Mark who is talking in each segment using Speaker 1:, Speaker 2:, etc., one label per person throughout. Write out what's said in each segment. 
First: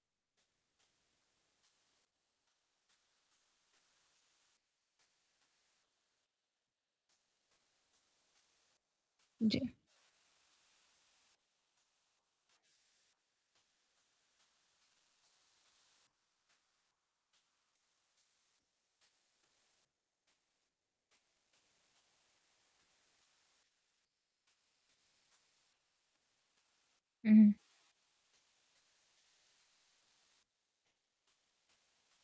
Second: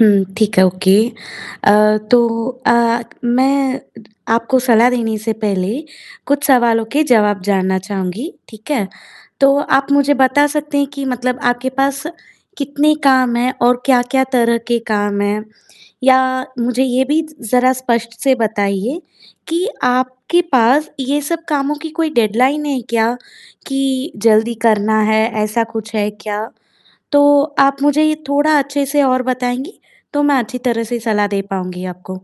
Speaker 1: हुँ, ठीक है, ओके अ, तो अ, मैं आपको सलाह देने से पहले कुछ सवालों के जवाब जानना चाहूँगी, ठीक है। तो
Speaker 2: जी।
Speaker 1: आप मुझे बता सकते हैं कि मतलब आपके पास कितने काम हैं और क्या-क्या तरह के काम हैं? या मुझे ये भी ज़रा स्पष्ट से बताइए कि आपके पास ये सब कामों की कोई डेडलाइन है क्या, कि जल्दी करना है, ऐसा कुछ है क्या? तो
Speaker 2: हुँ।
Speaker 1: आप मुझे ये थोड़ा अच्छे से और बताएँगी, तो मैं अच्छी तरह से सलाह दे पाऊँगी आपको।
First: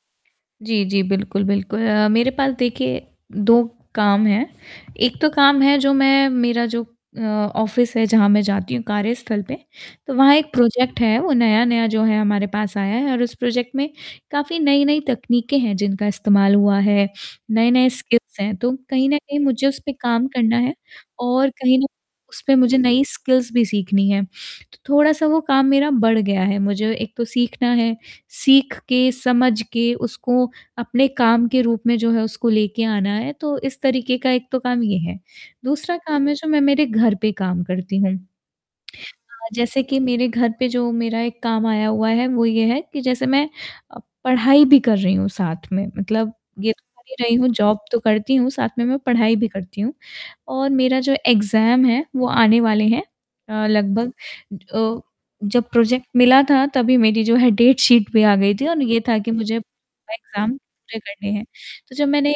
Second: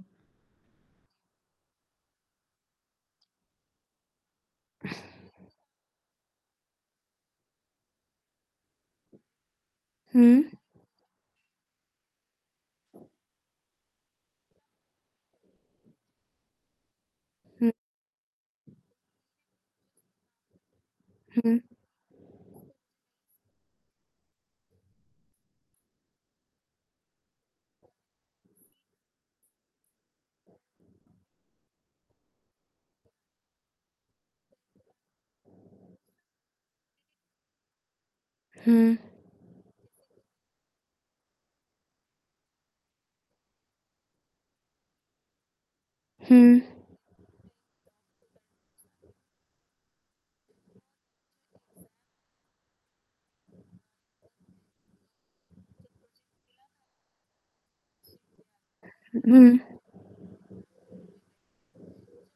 Speaker 2: जी, जी बिल्कुल, बिल्कुल अ, मेरे पास देखिए 2 काम हैं। एक तो काम है जो मैं मेरा जो अ, ऑफ़िस है जहाँ मैं जाती हूँ कार्यस्थल पे, तो वहाँ एक
Speaker 1: हुँ।
Speaker 2: प्रोजेक्ट है। वो नया-नया जो है हमारे पास आया है और उस प्रोजेक्ट में काफ़ी नई-नई तकनीकें हैं जिनका इस्तेमाल हुआ है,
Speaker 1: हुँ।
Speaker 2: नए-नए स्किल्स हैं तो कहीं न कहीं मुझे उस पे काम करना है और
Speaker 1: हुँ।
Speaker 2: कहीं ना उस पे मुझे नई स्किल्स भी सीखनी हैं, तो थोड़ा-सा वो काम मेरा बढ़ गया है। मुझे एक तो सीखना है, सीख के समझ के उसको अपने काम के रूप में जो है उसको लेके आना है, तो इस तरीक़े का एक तो काम ये है। दूसरा काम है जो मैं मेरे घर पे काम करती हूँ।
Speaker 1: हुँ।
Speaker 2: अ, जैसे कि मेरे घर पे जो मेरा एक काम आया हुआ है, वो ये है कि जैसे मैं अ, पढ़ाई भी कर रही हूँ साथ में मतलब
Speaker 1: हुँ।
Speaker 2: ये तो कर ही रही हूँ जॉब तो करती हूँ, साथ में मैं पढ़ाई भी करती हूँ, और मेरा जो एग्ज़ाम है वो आने वाले हैं। अ, लगभग अ, जब प्रोजेक्ट मिला था तभी मेरी जो है डेट शीट भी आ गई थी और ये था
Speaker 1: उ,
Speaker 2: कि मुझे
Speaker 1: हुँ।
Speaker 2: एग्ज़ाम पूरे करने हैं। तो जब मैंने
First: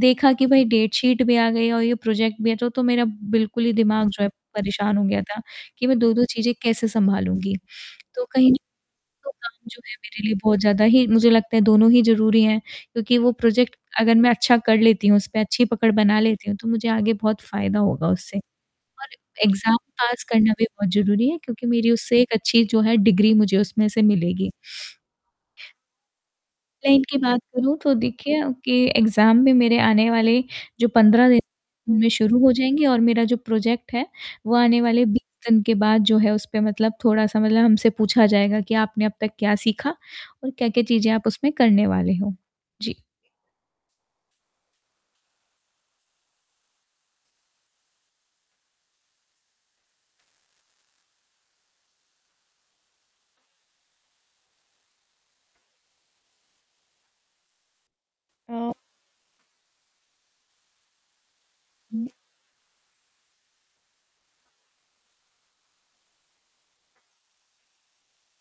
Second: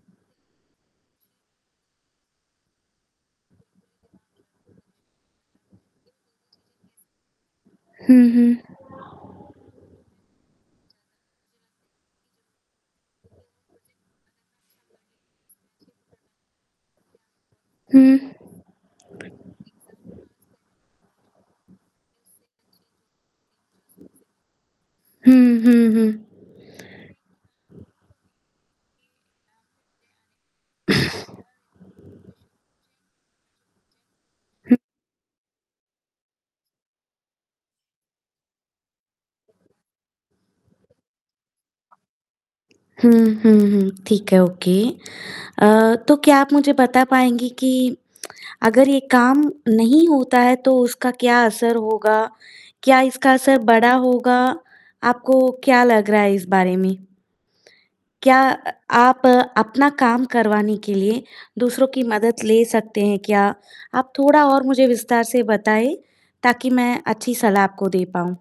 Speaker 2: देखा कि भाई डेट शीट भी आ गई और ये प्रोजेक्ट भी है तो, तो मेरा बिल्कुल ही दिमाग जो है परेशान हो गया था, कि मैं 2-2 चीज़ें कैसे सँभालूँगी।
Speaker 1: हुँ,
Speaker 2: तो कहीं
Speaker 1: हुँ।
Speaker 2: तो काम जो है मेरे लिए बहुत ज़्यादा ही मुझे लगता है दोनों ही ज़रूरी हैं, क्योंकि वो प्रोजेक्ट अगर मैं अच्छा कर लेती हूँ, उस पे अच्छी पकड़ बना लेती हूँ तो मुझे आगे बहुत फ़ायदा
Speaker 1: हुँ।
Speaker 2: होगा उससे। और एग्ज़ाम पास करना भी बहुत ज़रूरी है क्योंकि मेरी उससे एक अच्छी जो है डिग्री मुझे उसमें से मिलेगी।
Speaker 1: हुँ, हुँ, हुँ।
Speaker 2: क्लाइंट की बात करूँ तो देखिए कि एग्ज़ाम भी मेरे आने वाले जो 15 दिन में शुरू हो जाएँगे और मेरा जो प्रोजेक्ट है, वो
Speaker 1: हुँ।
Speaker 2: आने वाले 20 दिन के बाद जो है उस पे मतलब थोड़ा-सा मतलब हमसे पूछा जाएगा कि आपने अब तक क्या सीखा और क्या-क्या चीज़ें आप उसमें करने वाले हो। जी।
Speaker 1: हुँ, हुँ, हुँ, ठीक है, ओके अ, तो क्या आप मुझे बता पाएँगी कि अगर ये काम नहीं होता है तो उसका क्या असर होगा? क्या इसका असर बड़ा होगा? आपको क्या लग रहा है इस बारे में? क्या अ,
Speaker 2: अ
Speaker 1: आप अपना काम करवाने के लिए दूसरों की
Speaker 2: हुँ।
Speaker 1: मदद ले सकते हैं क्या? आप थोड़ा और मुझे विस्तार से बताएँ ताकि मैं अच्छी सलाह आपको दे पाऊँ।